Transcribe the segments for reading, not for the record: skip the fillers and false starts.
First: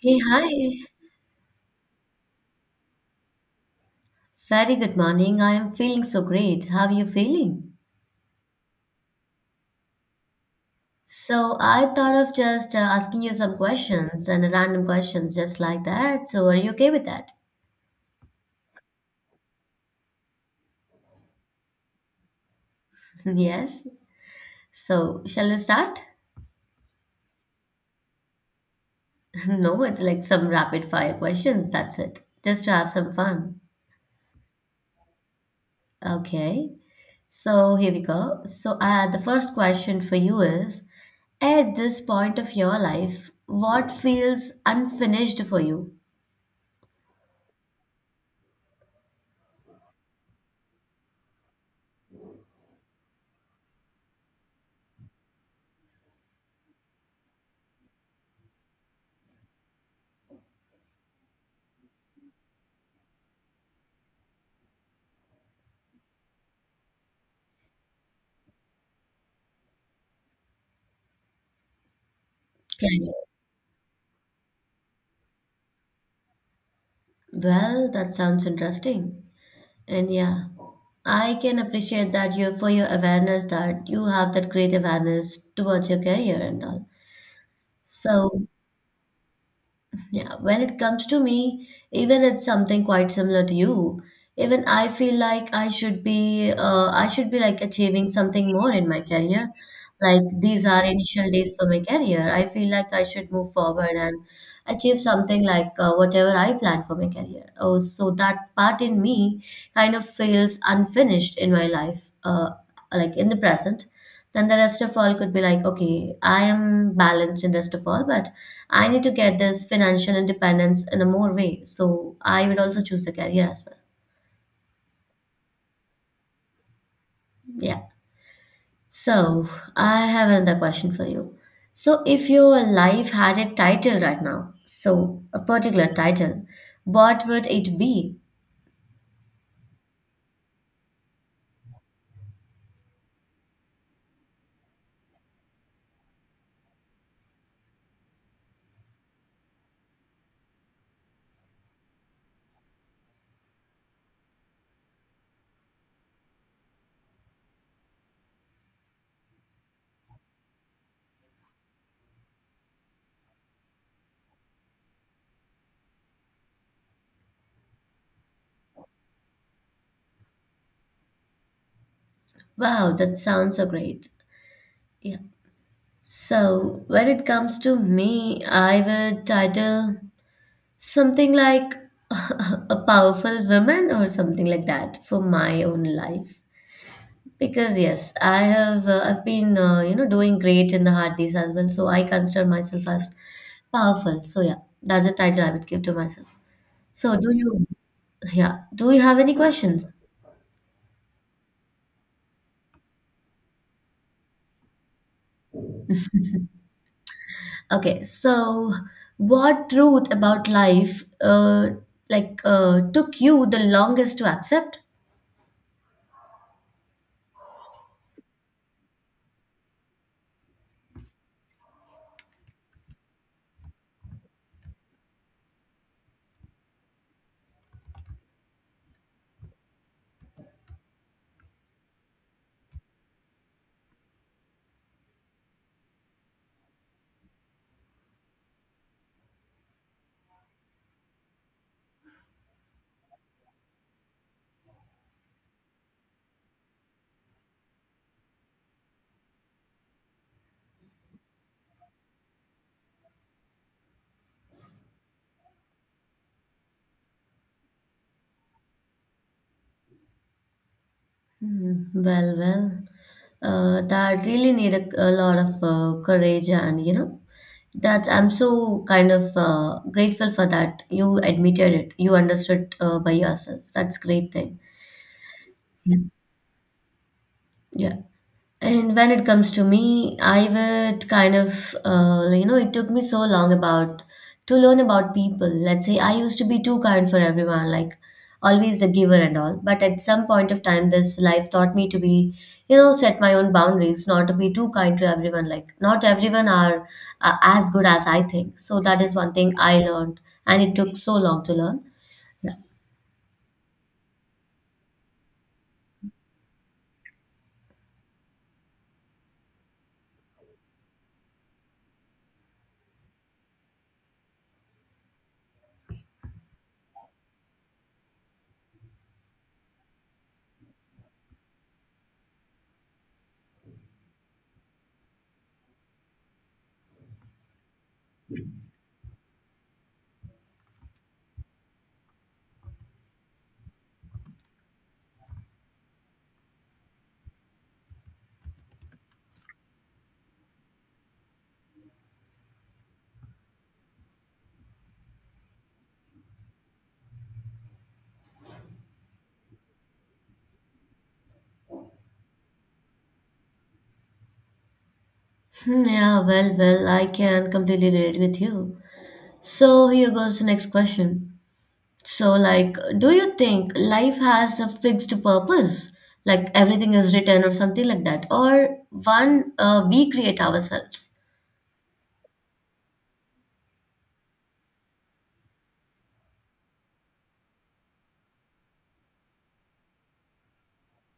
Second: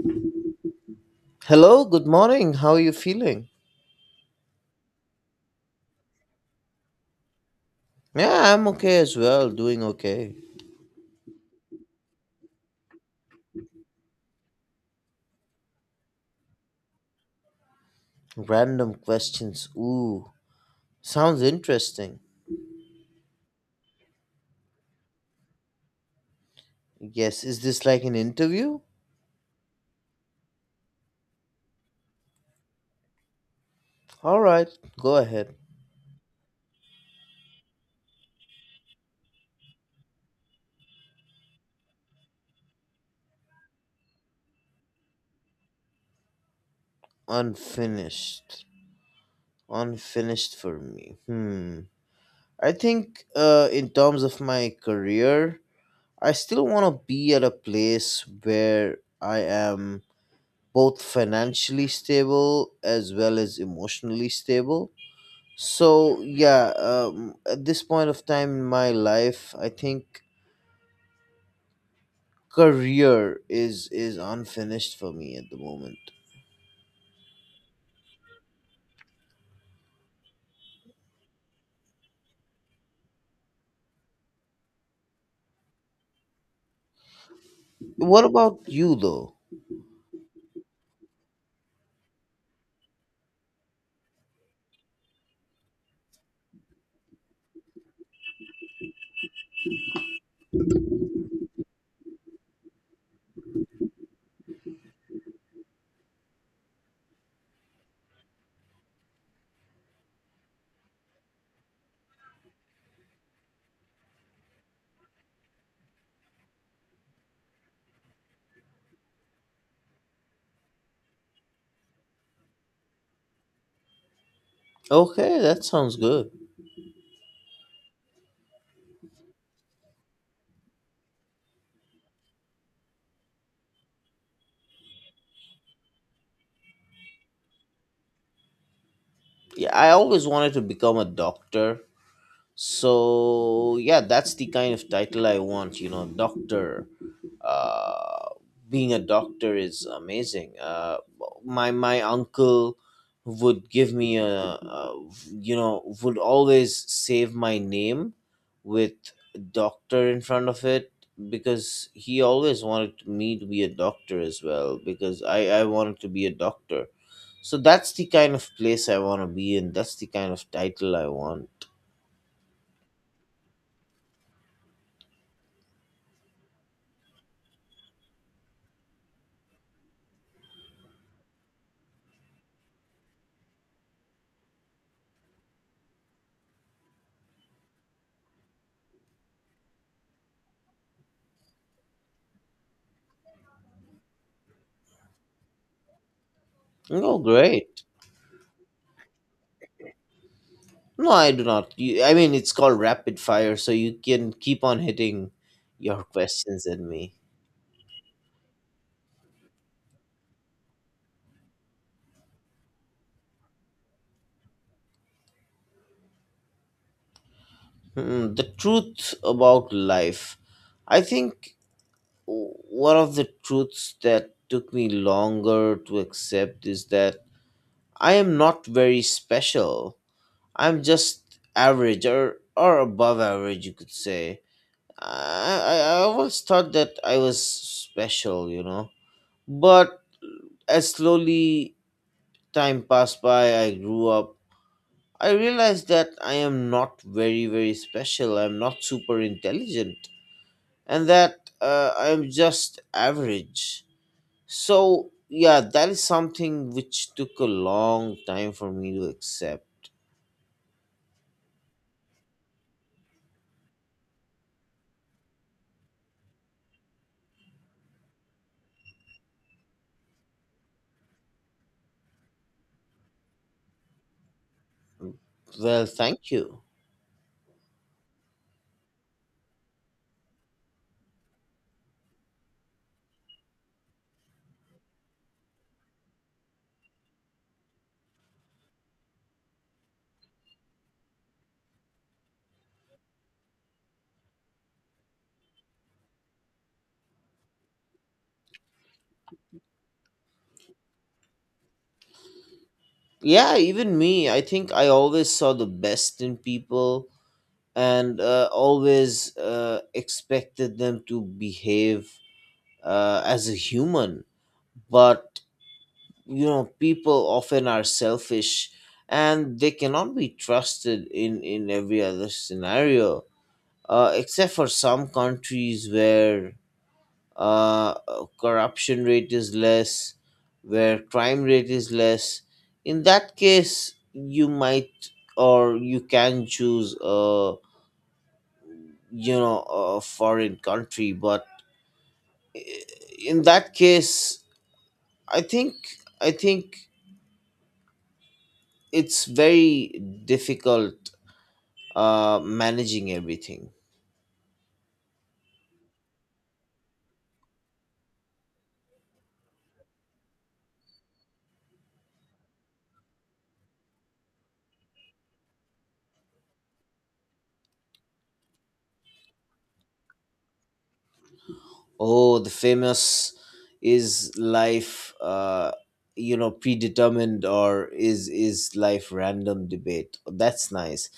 Hey, hi. Hello, good morning. How are you feeling? Very good morning. I am feeling so great. How are you feeling? Yeah, I'm okay as well, doing okay. So, I thought of just asking you some questions and random questions just like that. So, are you okay with that? Random questions. Ooh, sounds interesting. Yes. So, shall we start? Yes, is this like an interview? No, it's like some rapid fire questions. That's it. Just to have some fun. All right, go ahead. Okay. So, here we go. So, the first question for you is, at this point of your life, what feels unfinished for you? Unfinished. Unfinished for me. Hmm. I think in terms of my career, I still want to be at a place where I am both financially stable as well as emotionally stable. So yeah, at this point of time in my life, I think Can career is unfinished for me at the moment. Well, that sounds interesting. And yeah, I can appreciate that you, for your awareness, that you have that great awareness towards your career and all. What So about you though? yeah, when it comes to me, even it's something quite similar to you. Even I feel like I should be like achieving something more in my career. Like these are initial days for my career. I feel like I should move forward and achieve something like whatever I plan for my career. Oh, so that part in me kind of feels unfinished in my life, like in the present. Then the rest of all could be like, okay, I am balanced in rest of all, but I need to get this financial independence in a more way. So I would also choose a career as well. Okay, that sounds good. Yeah. So I have another question for you. So if your life had a title right now, so a particular title, what would it be? Yeah, I always wanted to become a doctor. So yeah, that's the kind of title I want. You know, doctor. Uh, Being a doctor is amazing. My uncle would give me a would always save my name with doctor in front of it because he always wanted me to be a doctor as well because I wanted to be a doctor. So that's the kind of place I want to be in. That's the kind of title I want. Wow, that sounds so great. Yeah. So when it comes to me, I would title something like a powerful woman or something like that for my own life. Because yes, I've been doing great in the hard days as well, so I consider myself as powerful. So yeah, that's a title I would give to myself. So No, do you? great. Yeah, do you have any questions? No, I do not. You, I mean, it's called rapid fire, so you can keep on hitting your questions at me. Okay, so what truth about life, like, took you the longest to accept? Hmm, the truth about life. I think one of the truths that took me longer to accept is that I am not very special. I'm just average or above average, you could say. I always thought that I was special, you know. But as slowly time passed by, I grew up. I realized that I am not very special. I'm not super intelligent. And that I'm just average. So, yeah, that is something which took a long time for me to accept. Hmm. Well, that really need a lot of courage, and that I'm so kind of grateful for that. You admitted it, you understood by yourself. That's great thing. Well, Yeah. thank you. Yeah. And when it comes to me, I would kind of, like, it took me so long about to learn about people. Let's say I used to be too kind for everyone, like always a giver and all. But at some point of time, this life taught me to be, set my own boundaries, not to be too kind to everyone. Like not everyone are as good as I think. So that is one thing I learned, and it took so long to learn. Yeah, even me. I think I always saw the best in people and always expected them to behave as a human. But you know people often are selfish and they cannot be trusted in every other scenario, except for some countries where uh, corruption rate is less, where crime rate is less. In that case you might, or you can choose a, you know, a foreign country, but eh, in that case i think I think it's very difficult managing everything. Hmm, yeah, well, I can completely relate with you. So here goes the next question. So, like, do you think life has a fixed purpose? Like everything is written or something like that? Or one we create ourselves? Oh, the famous is life, you know, predetermined or is life random debate. That's nice.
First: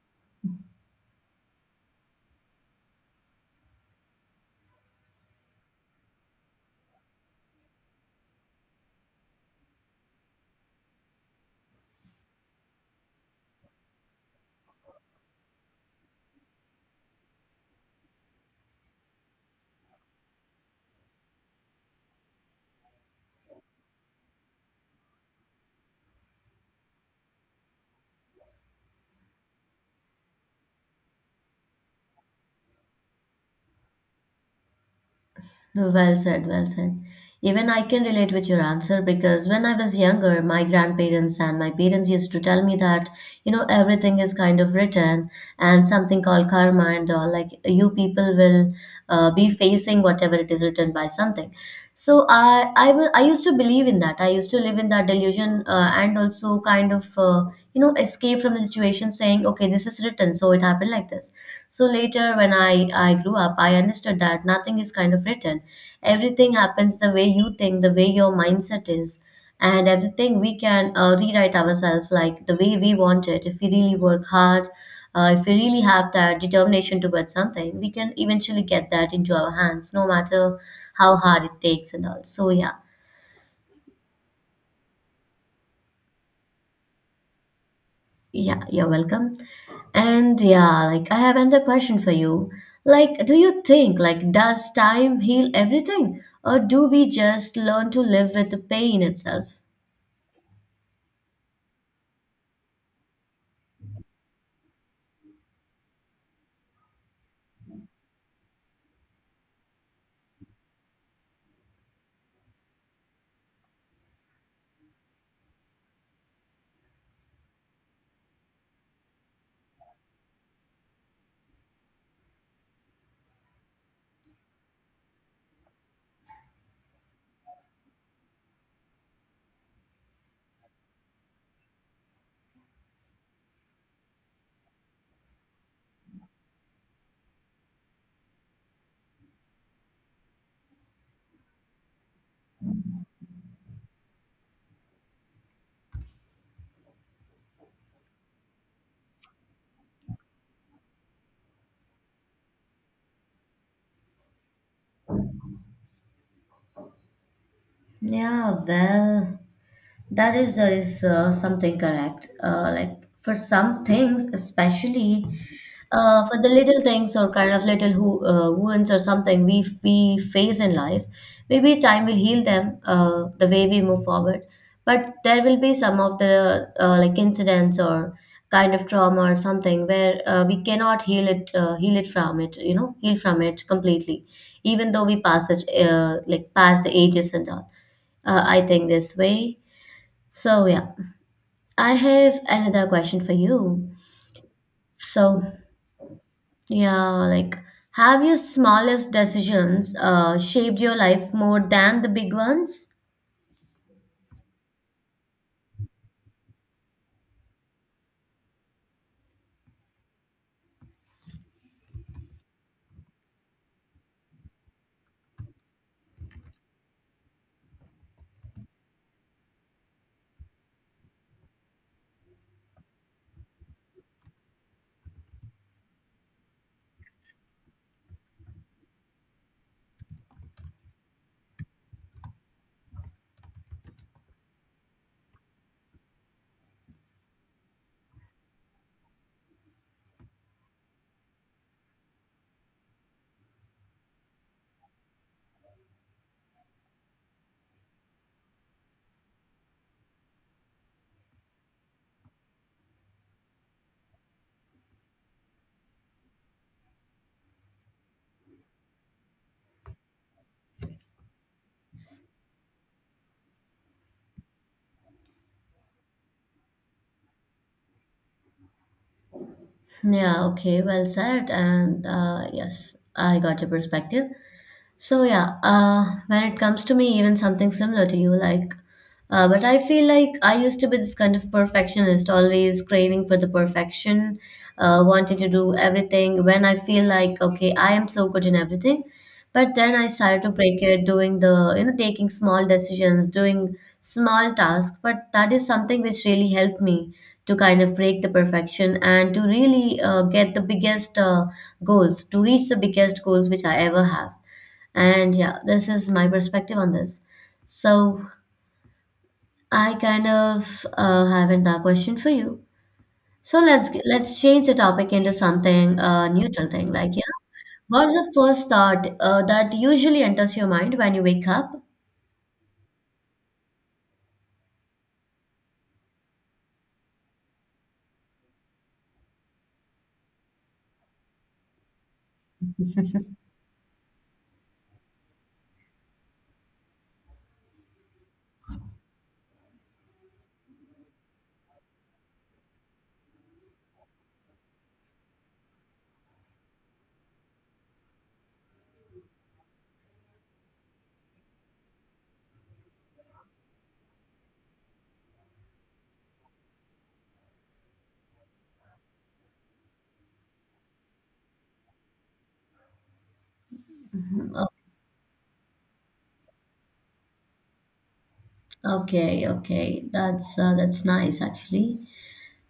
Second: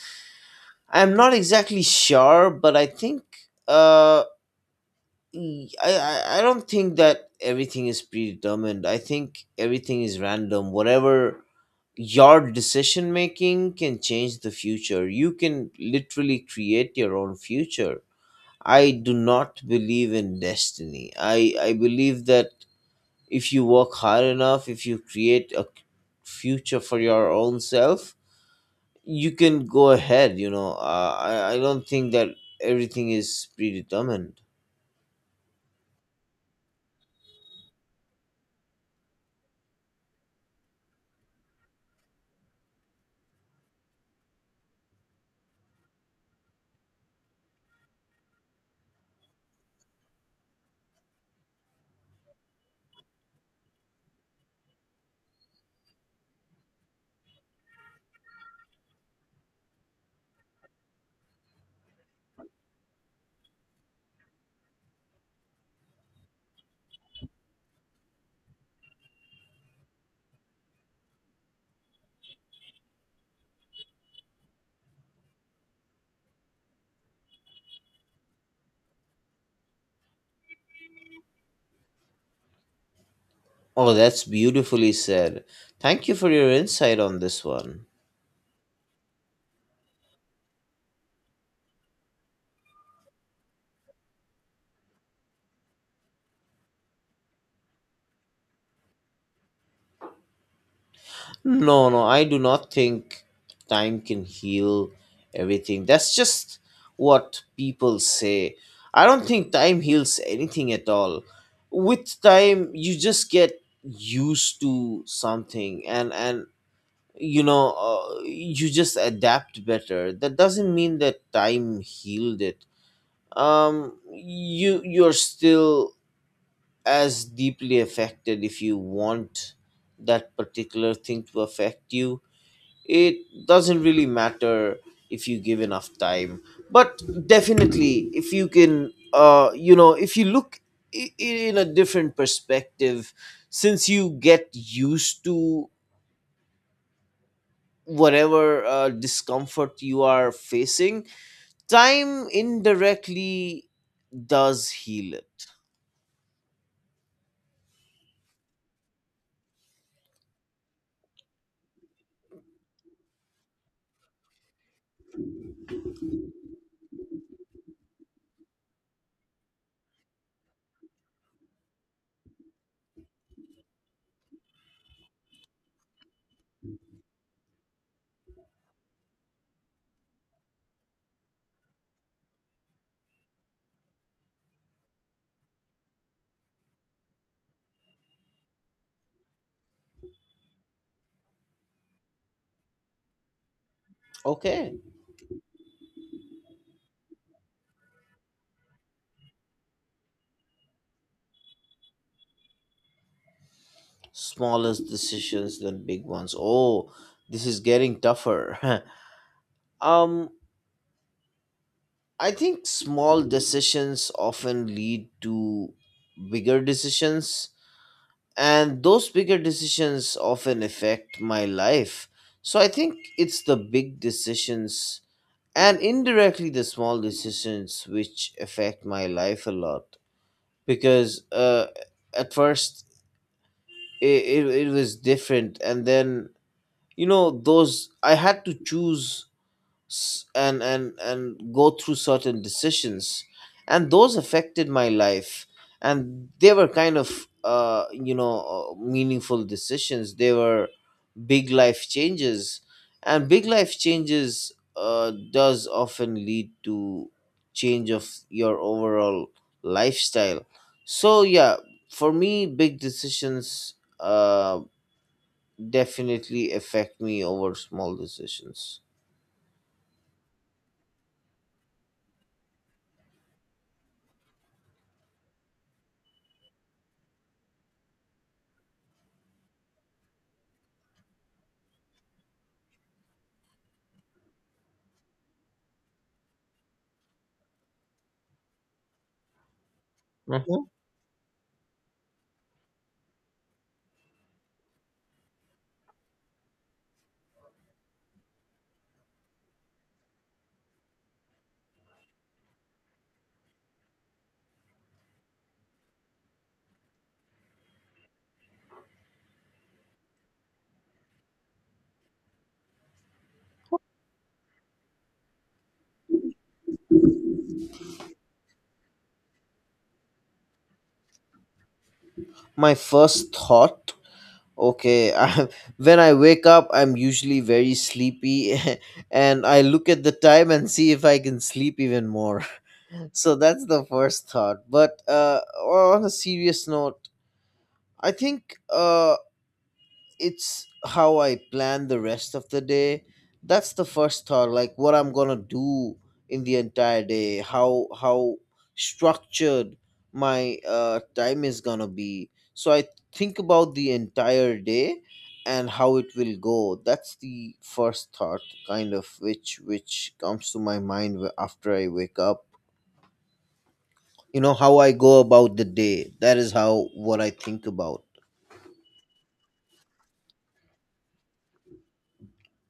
I'm not exactly sure, but I think, uh, I don't think that everything is predetermined. I think everything is random. Whatever, your decision making can change the future. You can literally create your own future. I do not believe in destiny. I believe that if you work hard enough, if you create a future for your own self, you can go ahead. You know, I don't think that everything is predetermined. Well said, well said. Even I can relate with your answer because when I was younger, my grandparents and my parents used to tell me that, everything is kind of written and something called karma and all. Like you people will be facing whatever it is written by something. So I used to believe in that. I used to live in that delusion, and also kind of escape from the situation saying, okay, this is written, so it happened like this. So later, when I grew up, I understood that nothing is kind of written. Everything happens the way you think, the way your mindset is, and everything we can rewrite ourselves, like the way we want it. If we really work hard, if we really have that determination towards something, we can eventually get that into our hands, no matter how hard it takes and all. So yeah. Oh, that's beautifully said. Thank you for your insight on this one. Yeah, you're welcome. And yeah, like I have another question for you. Like, do you think, like, does time heal everything, or do we just learn to live with the pain itself? No, no, I do not think time can heal everything. That's just what people say. I don't think time heals anything at all. With time, you just get used to something, and you know, you just adapt better. That doesn't mean that time healed it. You you're still as deeply affected. If you want that particular thing to affect you, it doesn't really matter if you give enough time. But definitely, if you can, if you look in a different perspective, since you get used to whatever discomfort you are facing, time indirectly does heal it. Yeah, well. That is something correct. Like for some things, especially for the little things or kind of little wounds or something we face in life, maybe time will heal them, the way we move forward. But there will be some of the like incidents or kind of trauma or something where we cannot heal it heal it from it you know heal from it completely, even though we pass it, like past the ages and all. I think this way. So, yeah, I have another question for you. Okay, So, yeah, like, have your smallest decisions shaped your life more than the big ones? smallest decisions than big ones. Oh, this is getting tougher. um I think small decisions often lead to bigger decisions, and those bigger decisions often affect my life. So I think it's the big decisions and indirectly the small decisions which affect my life a lot because, at first, it was different, and then, you know, those I had to choose and go through certain decisions, and those affected my life, and they were kind of, meaningful decisions. They were big life changes, and big life changes does often lead to change of your overall lifestyle. So yeah, for me, big decisions uh definitely affect me over small decisions. Yeah, okay, well said. And yes, I got your perspective. So yeah, when it comes to me, even something similar to you, like, but I feel like I used to be this kind of perfectionist, always craving for the perfection, wanting to do everything. When I feel like, okay, I am so good in everything, but then I started to break it, doing the, you know, taking small decisions, doing small tasks. But that is something which really helped me to kind of break the perfection and to really get the biggest goals, to reach the biggest goals which I ever have. And yeah, this is my perspective on this. So I kind of have another question for you. So let's change the topic into something neutral thing. Like, yeah, what's the first thought that usually enters your mind when you wake up? My first thought, okay, I, when I wake up, I'm usually very sleepy and I look at the time and see if I can sleep even more. So that's the first thought. But on a serious note, I think, it's how I plan the rest of the day. That's the first thought, like what I'm gonna do in the entire day, how structured my time is gonna be. So I think about the entire day and how it will go. That's the first thought, kind of which comes to my mind after I wake up. You know how I go about the day. That is how what I think about. Okay, okay, that's nice actually.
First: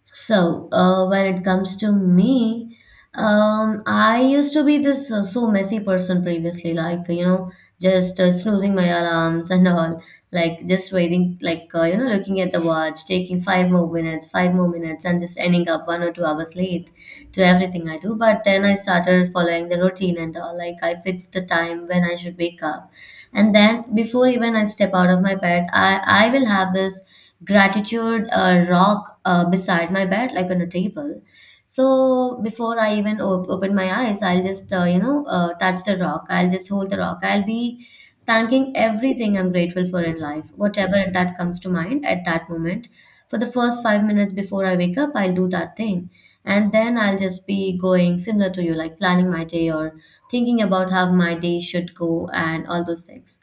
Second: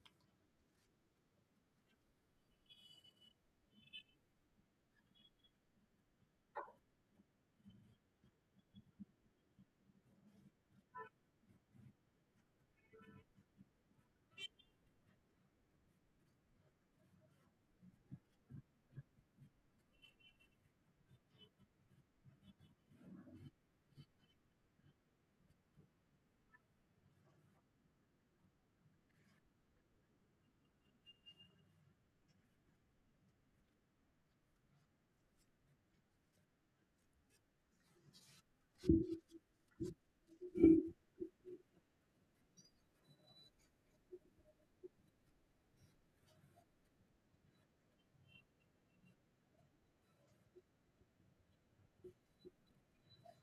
So, when it comes to me, I used to be this so messy person previously, like, just snoozing my alarms and all, like just waiting, like, looking at the watch, taking five more minutes, and just ending up 1 or 2 hours late to everything I do. But then I started following the routine and all, like, I fixed the time when I should wake up. And then before even I step out of my bed, I will have this gratitude rock beside my bed, like on a table. So before I even open my eyes, I'll just touch the rock, I'll just hold the rock, I'll be thanking everything I'm grateful for in life, whatever that comes to mind at that moment. For the first 5 minutes before I wake up, I'll do that thing. And then I'll just be going similar to you, like planning my day or thinking about how my day should go and all those things.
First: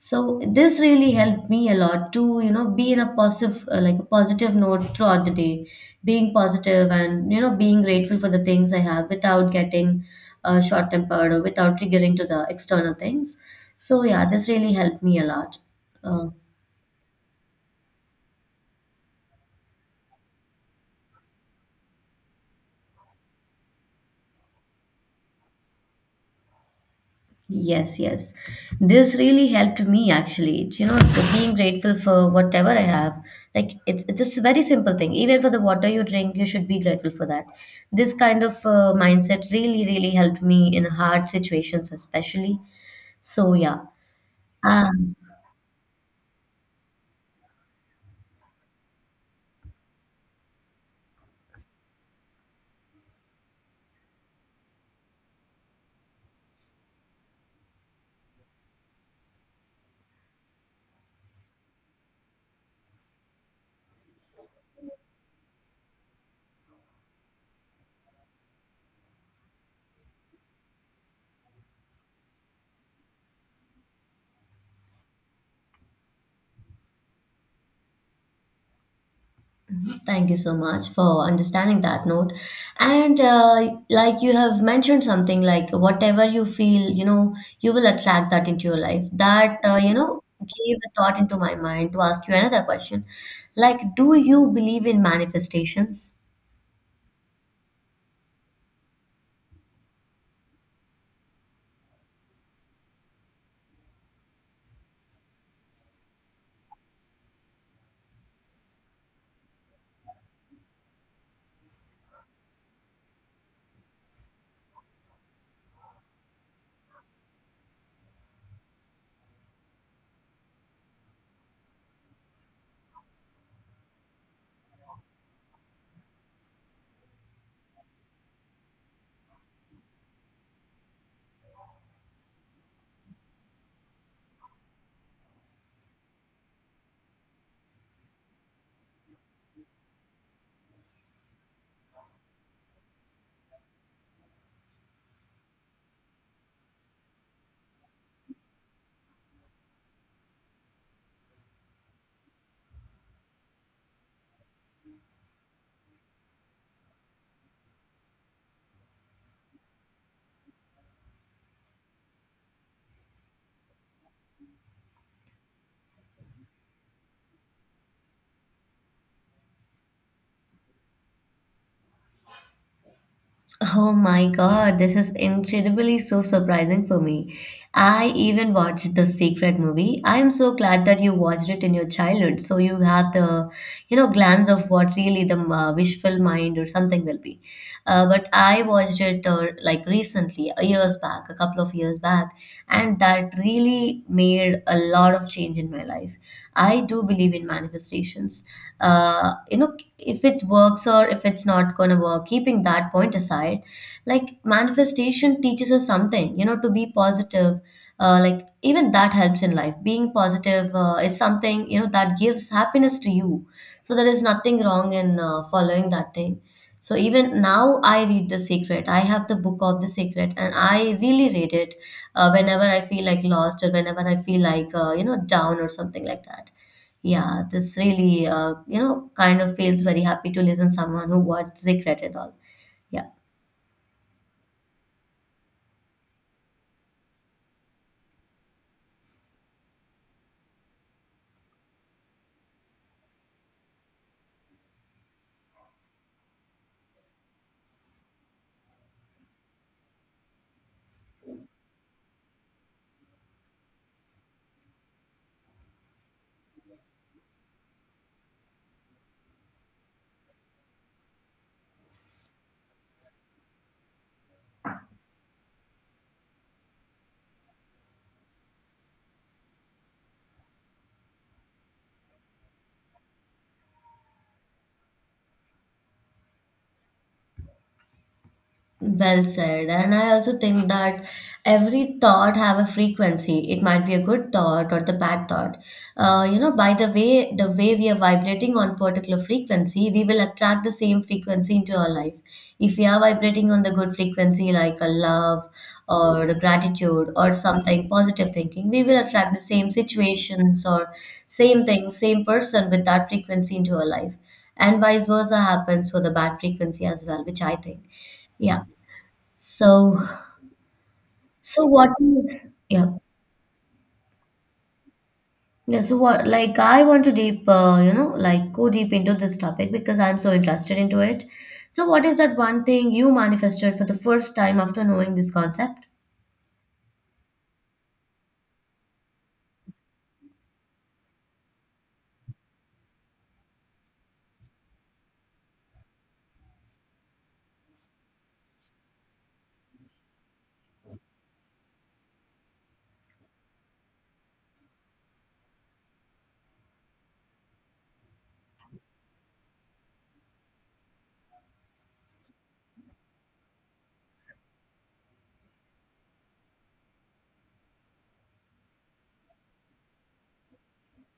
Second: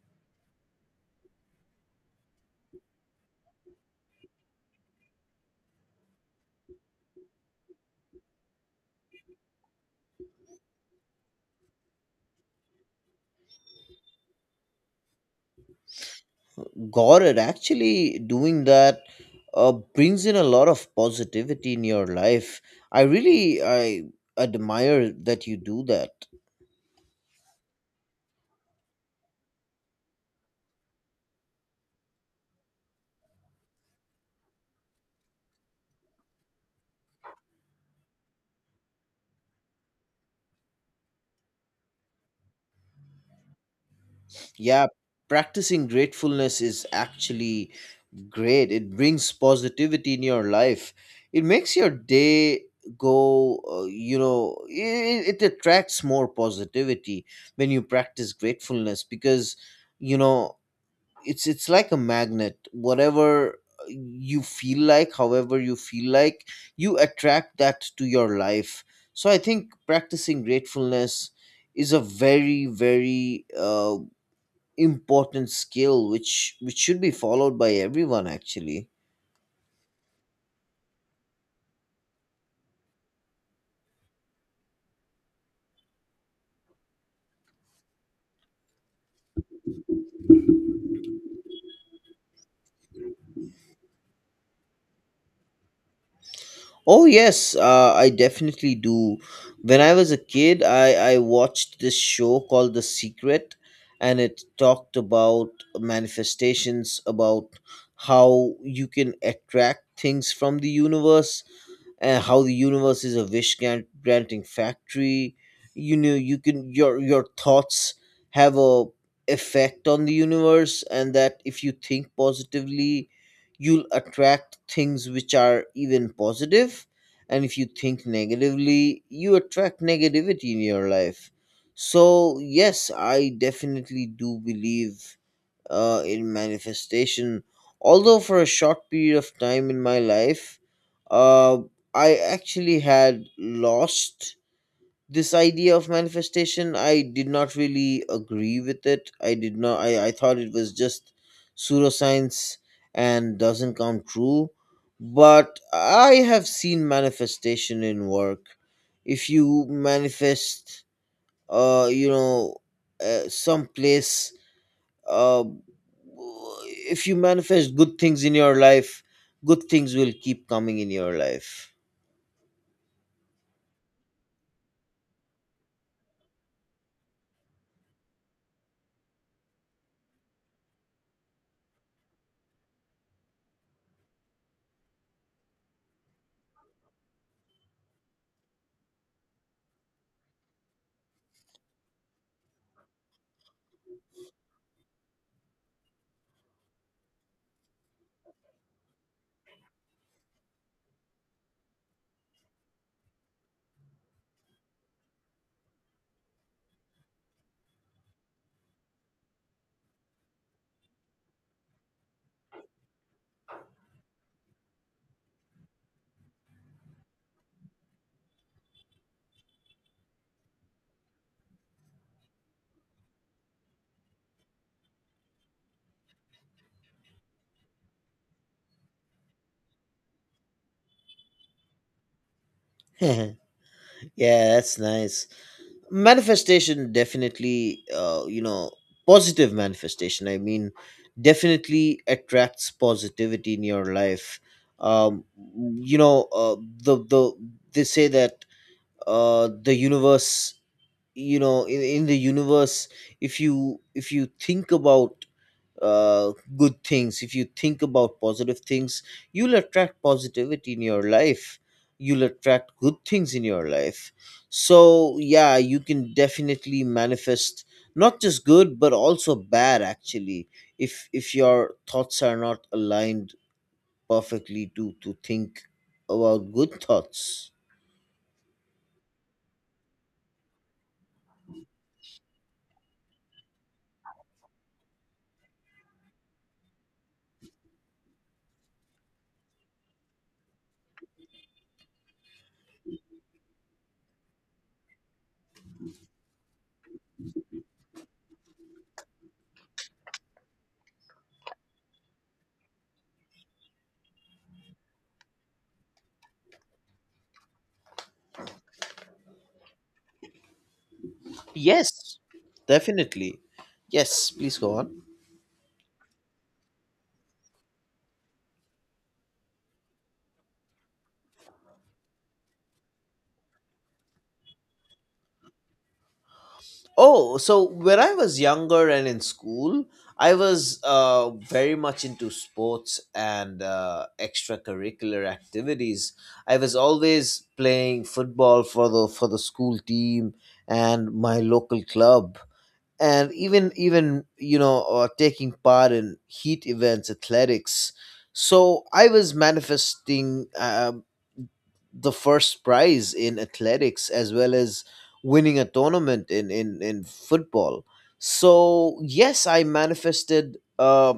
So this really helped me a lot to, be in a positive, like a positive note throughout the day, being positive and, being grateful for the things I have without getting short-tempered or without triggering to the external things. So yeah, this really helped me a lot. Um, Gored, actually doing that brings in a lot of positivity in your life. I admire that you do that. Yes, yes. This really helped me actually. The being grateful for whatever I have. Like it's just a very simple thing. Even for the water you drink, you should be grateful for that. This kind of mindset really, really helped me in hard situations, especially. So yeah. Yeah, Um, practicing gratefulness is actually great. It brings positivity in your life. It makes your day go, you know, it attracts more positivity when you practice gratefulness because, you know, it's like a magnet. Whatever you feel like, however you feel like, you attract that to your life. So I think practicing gratefulness is a very important skill which should be followed by everyone actually. Thank you so much for understanding that note. And like you have mentioned something, like whatever you feel, you will attract that into your life. That gave a thought into my mind to ask you another question. Like, do you believe in manifestations? Oh yes, I definitely do. When I was a kid, I watched this show called The Secret, and it talked about manifestations, about how you can attract things from the universe, and how the universe is a granting factory. You know, you can, your thoughts have a effect on the universe, and that if you think positively you'll attract things which are even positive, and if you think negatively you attract negativity in your life. So yes, I definitely do believe in manifestation. Although for a short period of time in my life, uh, I actually had lost this idea of manifestation. I did not really agree with it. I did not. I thought it was just pseudoscience and doesn't come true. But I have seen manifestation in work. If you manifest, uh, you know, some place, uh, if you manifest good things in your life, good things will keep coming in your life. Oh my God, this is incredibly so surprising for me. I even watched the Secret movie. I am so glad that you watched it in your childhood, so you have the, glance of what really the wishful mind or something will be. But I watched it like recently, years back, a couple of years back, and that really made a lot of change in my life. I do believe in manifestations. Uh, you know, if it works or if it's not going to work, keeping that point aside, like, manifestation teaches us something, you know, to be positive. Like, even that helps in life, being positive is something, you know, that gives happiness to you. So there is nothing wrong in following that thing. So even now I read the Secret, I have the book of the Secret and I really read it whenever I feel like lost or whenever I feel like, you know, down or something like that. Yeah, this really, you know, kind of feels very happy to listen someone who watched Zikret and all. Yeah. Yeah, that's nice. Manifestation definitely, you know, positive manifestation. I mean, definitely attracts positivity in your life. Um, you know, the the they say that, the universe, you know, in the universe, if you think about good things, if you think about positive things, you'll attract positivity in your life, you'll attract good things in your life. So yeah, you can definitely manifest not just good but also bad actually, if your thoughts are not aligned perfectly to think about good thoughts. Well said. And I also think that every thought have a frequency. It might be a good thought or the bad thought. You know, by the way we are vibrating on particular frequency, we will attract the same frequency into our life. If we are vibrating on the good frequency, like a love or the gratitude or something positive thinking, we will attract the same situations or same thing, same person with that frequency into our life. And vice versa happens for the bad frequency as well, which I think. Yeah. So, so what Yes, is, yeah, definitely. Yes, please go on. yeah, so what, I want to deep, you know, like go deep into this topic because I'm so interested into it. So, what is that one thing you manifested for the first time after knowing this concept? Oh, so when I was younger and in school, I was very much into sports and extracurricular activities. I was always playing football for the school team and my local club, and even, taking part in heat events, athletics. So I was manifesting, the first prize in athletics as well as winning a tournament in football. So yes, I manifested,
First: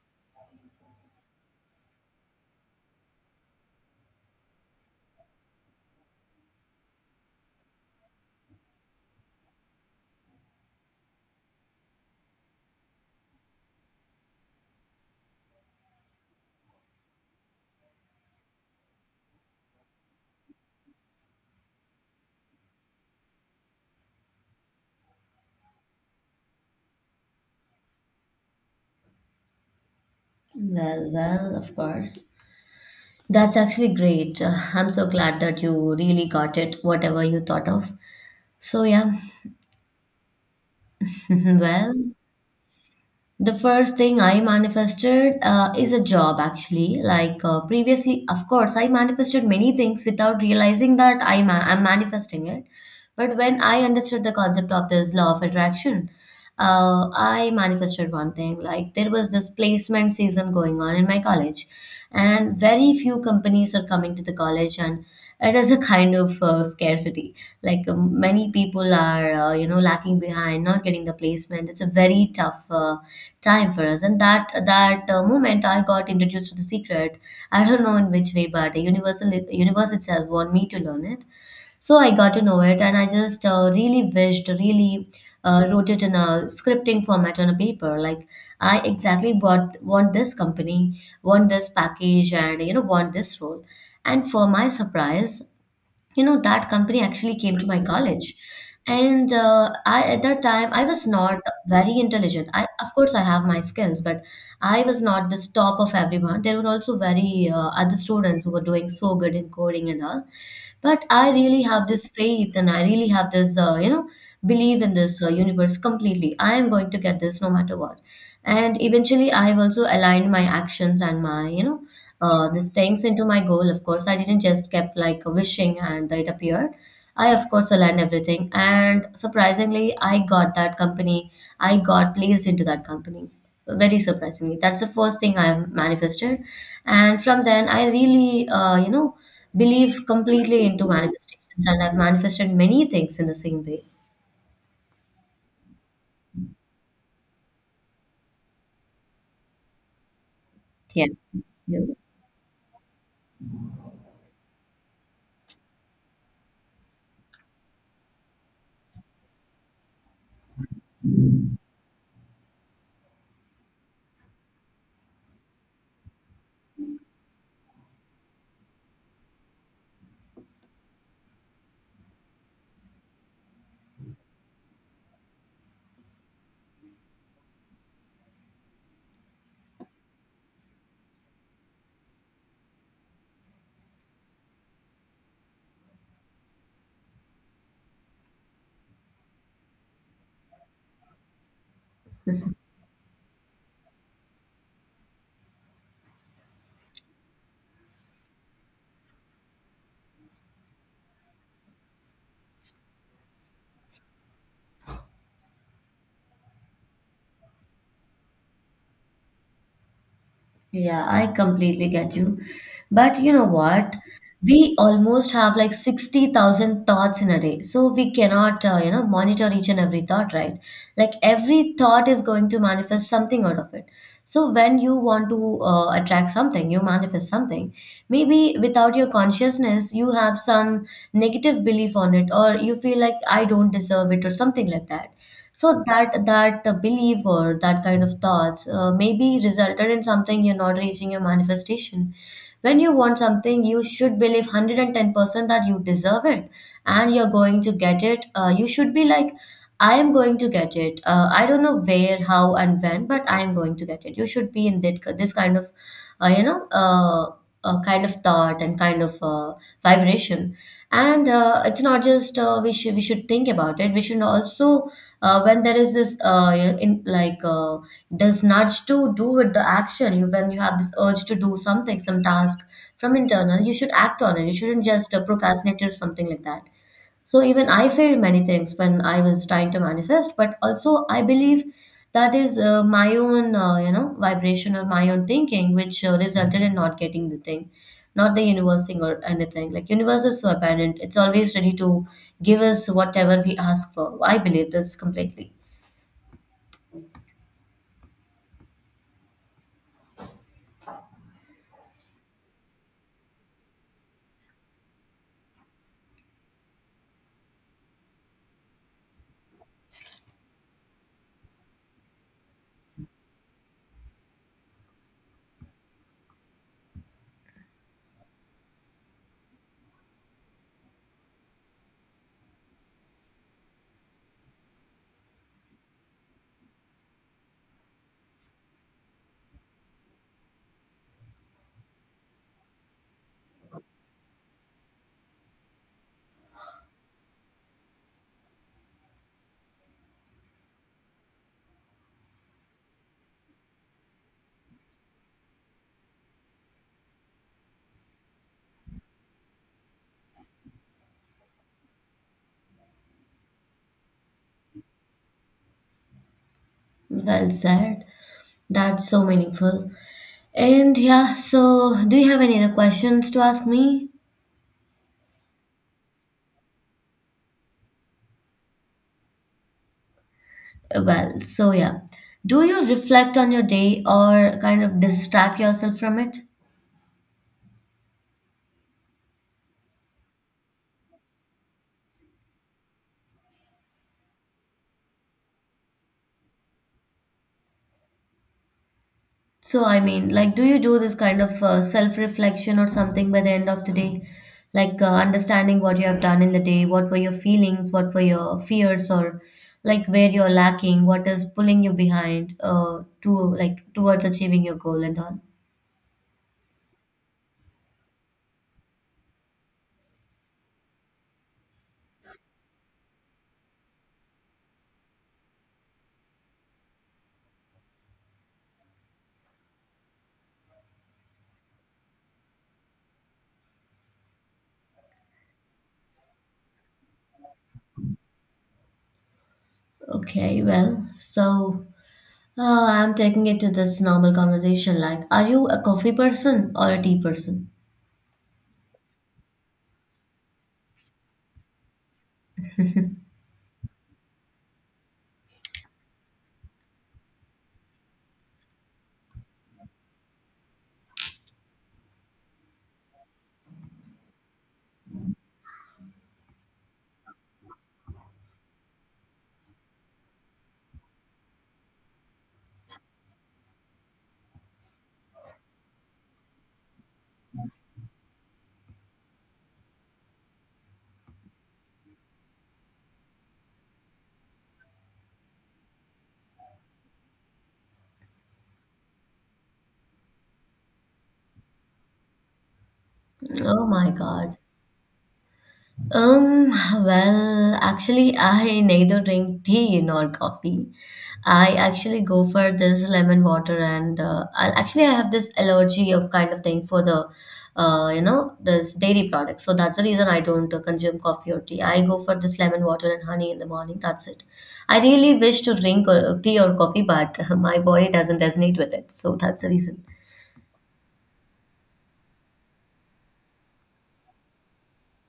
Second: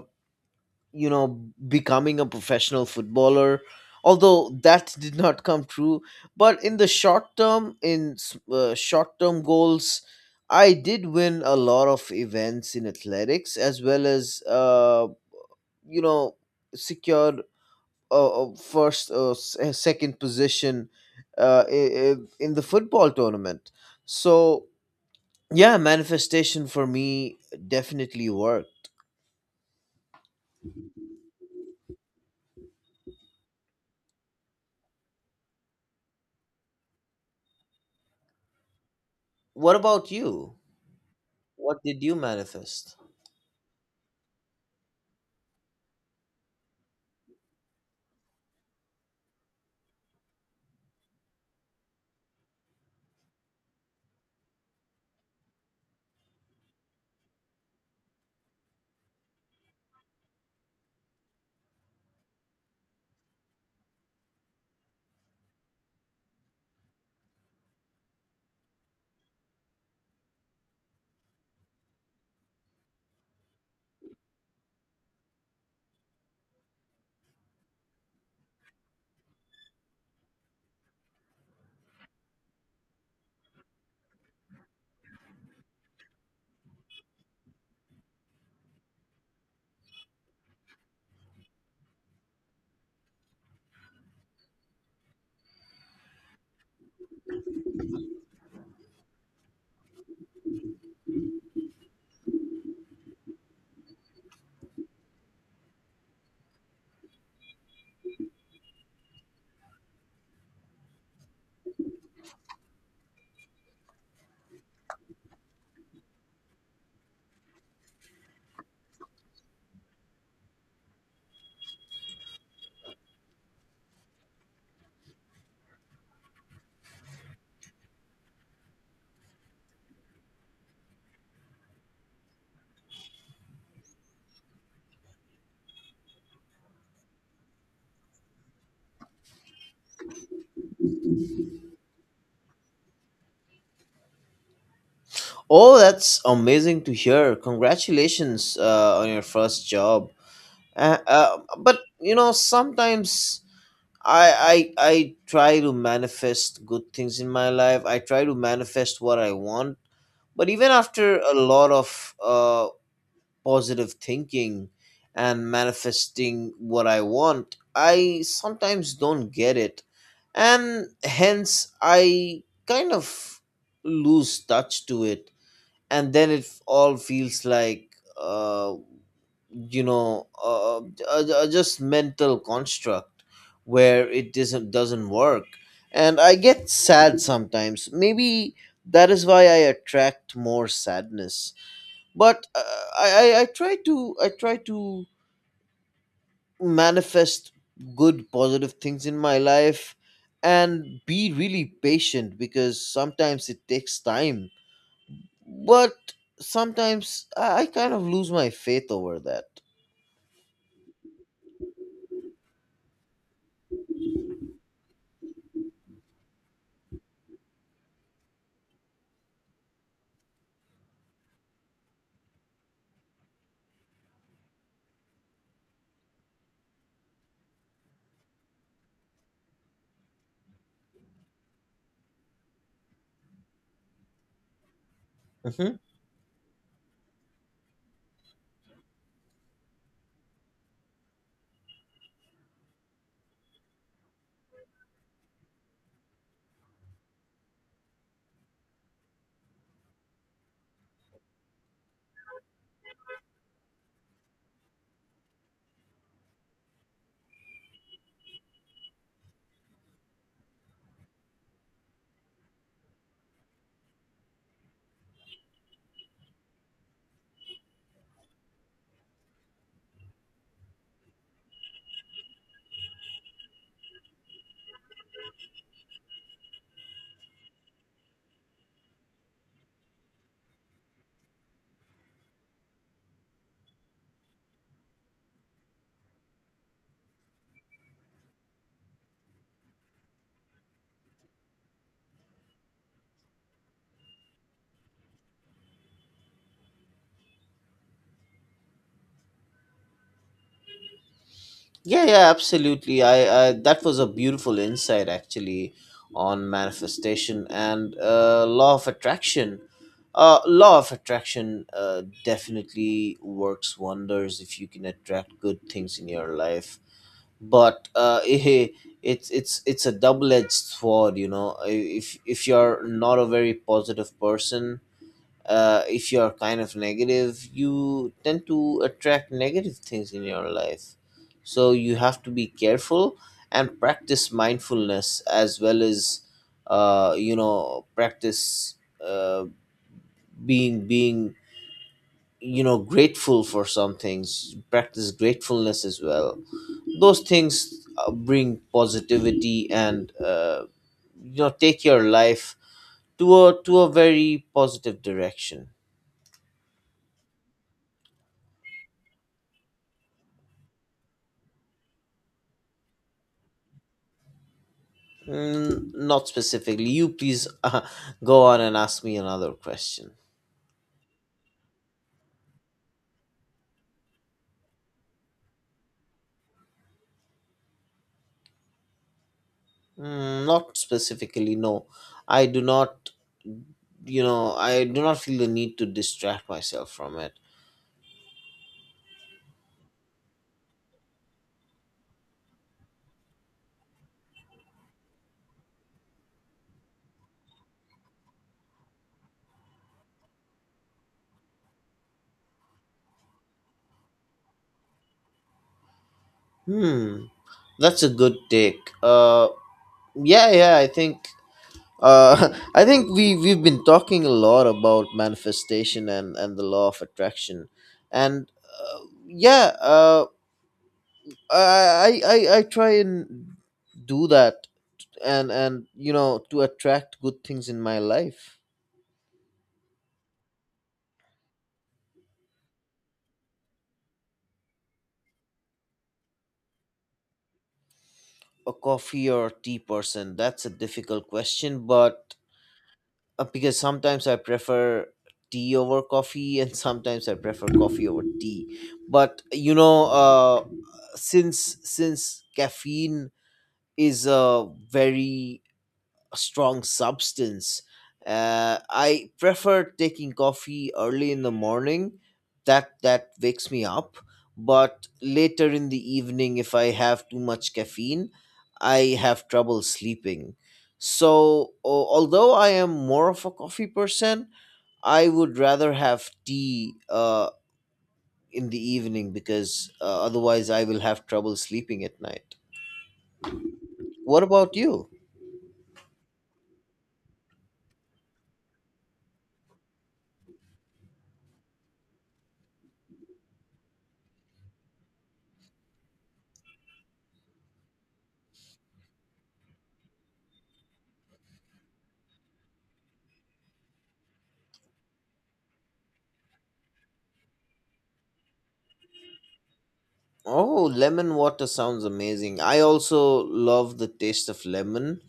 you know becoming a professional footballer, although that did not come true. But in the short term, short term goals, I did win a lot of events in athletics as well as, you know secured first second position in the football tournament. So yeah, manifestation for me definitely worked. Well, well, of course. That's actually great. I'm so glad that you really got it, whatever you thought of. So, yeah, What about you? What well, did you manifest? the first thing I manifested is a job actually. Like, previously, of course, I manifested many things without realizing that I'm manifesting it. But when I understood the concept of this law of attraction, I manifested one thing. Like, there was this placement season going on in my college, and very few companies are coming to the college, and it is a kind of scarcity. Like, many people are, you know, lacking behind, not getting the placement. It's a very tough. Time for us. And that moment, I got introduced to the Secret. I don't know in which way, but the universal universe itself want me to learn it. So I got to know it, and I just really wished, really wrote it in a scripting format on a paper. Like, I exactly want this company, want this package, and you know want this role. And for my surprise, you know that company actually came to my college and I at that time I was not very intelligent. I of course I have my skills, but I was not the top of everyone. There were also very other students who were doing so good in coding and all, but I really have this faith and I really have this, you know, believe in this universe completely. I am going to get this no matter what, and eventually I have also aligned my actions and my, you know, these things into my goal. Of course I didn't just kept like wishing and it appeared. I of course aligned everything and surprisingly I got that company. I got placed into that company very surprisingly. That's the first thing I have manifested, and from then I really, you know, believe completely into manifestations, and I've manifested many things in the same way. Oh, that's amazing to hear. Congratulations on your first job. Yeah, But yeah. you know, sometimes I try to manifest good things in my life. I try to manifest what I want. But even after a lot of, positive thinking and manifesting what I want, I sometimes don't get it, and hence I kind of lose touch to it, and then it all feels like, uh, you know uh, a, just mental construct where it doesn't work. And I get sad sometimes. Maybe that is why I attract more sadness. But I, I try to manifest good positive things in my life and be really patient because sometimes it takes time. But sometimes I kind of lose my faith over that. Yeah, I completely get you. But you know what? We almost have like 60,000 thoughts in a day. So we cannot, you know, monitor each and every thought, right? Like every thought is going to manifest something out of it. So when you want to attract something, you manifest something. Maybe without your consciousness, you have some negative belief on it, or you feel like I don't deserve it, or something like that. Hmm. So that belief or that kind of thoughts maybe resulted in something you're not reaching your manifestation. When you want something, you should believe 110% that you deserve it and you're going to get it. You should be like, I am going to get it. I don't know where, how, and when, but I am going to get it. You should be in this kind of, uh, you know, uh, kind of thought and kind of vibration. And it's not just we should think about it. We should also when there is this in, like this nudge to do with the action you, when you have this urge to do something some task from internal, you should act on it. You shouldn't just procrastinate or something like that. So even I failed many things when I was trying to manifest, but also I believe that is my own, you know, vibration or my own thinking, which resulted in not getting the thing, not the universe thing or anything. Like, universe is so apparent; it's always ready to give us whatever we ask for. I believe this completely. Yeah, yeah, absolutely. I that was a beautiful insight actually on manifestation and, law of attraction. Law of attraction definitely works wonders if you can attract good things in your life. But it's it's a double edged sword, you know. If you're not a very positive person, if you're kind of negative, you tend to attract negative things in your life. So you have to be careful and practice mindfulness as well as, you know, practice, uh, being, you know, grateful for some things. Practice gratefulness as well. Those things bring positivity and, you know, take your life to a very positive direction. Well said. That's so meaningful. And yeah, so do you have any other questions to ask me? Mm, not specifically. You please, go on and ask me another question. Well, so yeah. Do you reflect on your day or kind of distract yourself from it? Mm, not specifically, no. I do not, you know, I do not feel the need to distract myself from it. So, I mean, like, do you do this kind of self-reflection or something by the end of the day? Like, understanding what you have done in the day, what were your feelings, what were your fears, or like where you're lacking, what is pulling you behind, to like towards achieving your goal and all. Hmm, that's a good take. Yeah, yeah. I think, I think we we've been talking a lot about manifestation and the law of attraction, and yeah. I try and do that, and you know, to attract good things in my life. Okay, well, so I'm taking it to this normal conversation. Like, are you a coffee person or a tea person? A coffee or a tea person, that's a difficult question, but because sometimes I prefer tea over coffee and sometimes I prefer coffee over tea. But you know, since caffeine is a very a strong substance. I prefer taking coffee early in the morning. That wakes me up. But later in the evening, if I have too much caffeine, I have trouble sleeping. So, although I am more of a coffee person, I would rather have tea in the evening because, otherwise I will have trouble sleeping at night. Oh my What God. about you? Um, well, actually, I neither drink tea nor coffee. I actually go for this lemon water, and I have this allergy of kind of thing for the, you know, this dairy products. So that's the reason I don't consume coffee or tea. I go for this lemon water and honey in the morning. That's it. I really wish to drink tea or coffee, but my body doesn't resonate with it. So that's the reason. Oh, lemon water sounds amazing. I also love the taste of lemon,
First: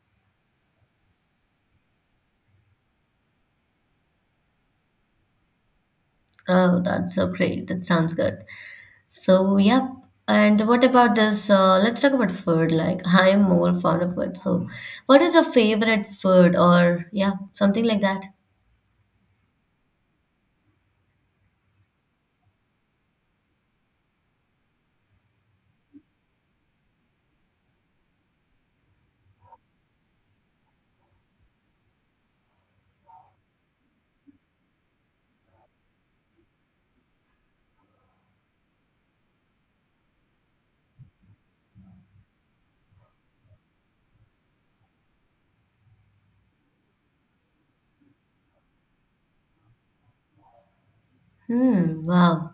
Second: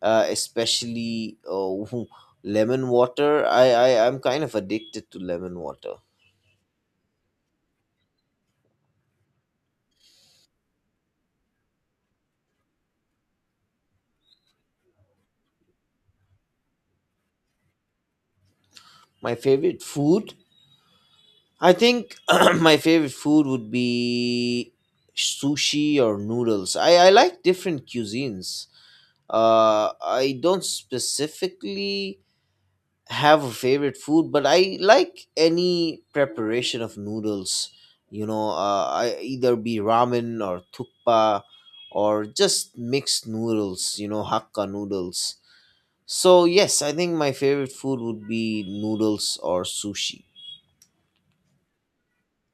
especially, oh, lemon water. I'm kind of addicted to lemon water. Oh, that's so great. That sounds good. So, yep. And what about this? Let's talk about food. Like, I'm more fond of food. So, what is your favorite food, or yeah, something like that? My favorite food? I think my favorite food would be sushi or noodles. I like different cuisines. I don't specifically have a favorite food, but I like any preparation of noodles. You know, I either be ramen or tukpa, or just mixed noodles, you know, hakka noodles. So, yes, I think my favorite food would be noodles or sushi. Hmm, wow.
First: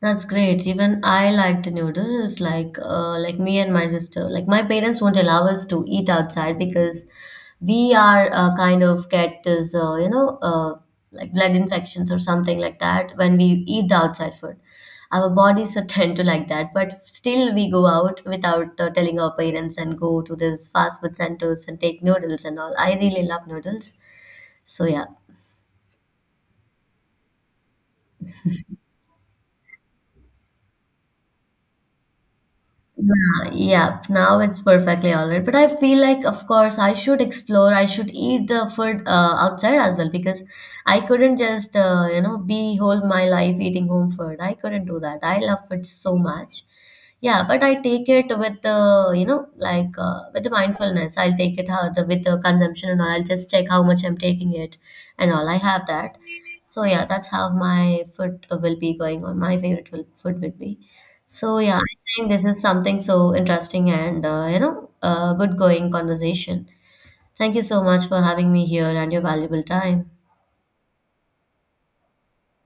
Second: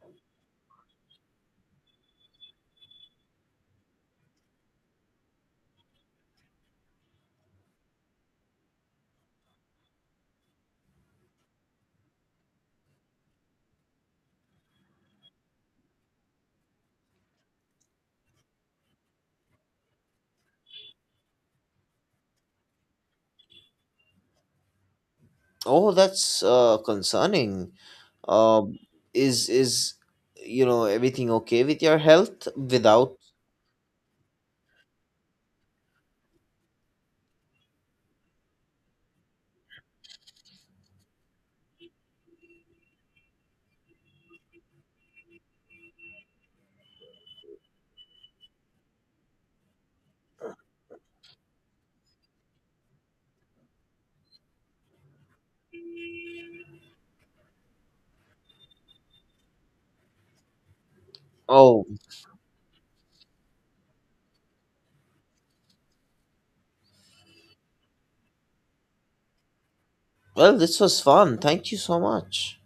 That's great. Even I like the noodles. Like me and my sister. Like, my parents won't allow us to eat outside because we are kind of get this, like blood infections or something like that when we eat the outside food. Our bodies are tend to like that, but still we go out without telling our parents and go to these fast food centers and take noodles and all. I really love noodles. So yeah. Oh, that's concerning. Um, is you know, everything okay with your health without? Yeah, yeah, now it's perfectly all right. But I feel like, of course, I should explore. I should eat the food outside as well because I couldn't just, you know, be whole my life eating home food. I couldn't do that. I love food so much. Yeah, but I take it with the, you know, like, with the mindfulness. I'll take it how the with the consumption and all. I'll just check how much I'm taking it and all. I have that. So yeah, that's how my food will be going on. My favorite will, food would be. So yeah, Oh, think this is something so interesting and, good going conversation. Thank you so much for having me here and your valuable time. well, this was fun. Thank you so much.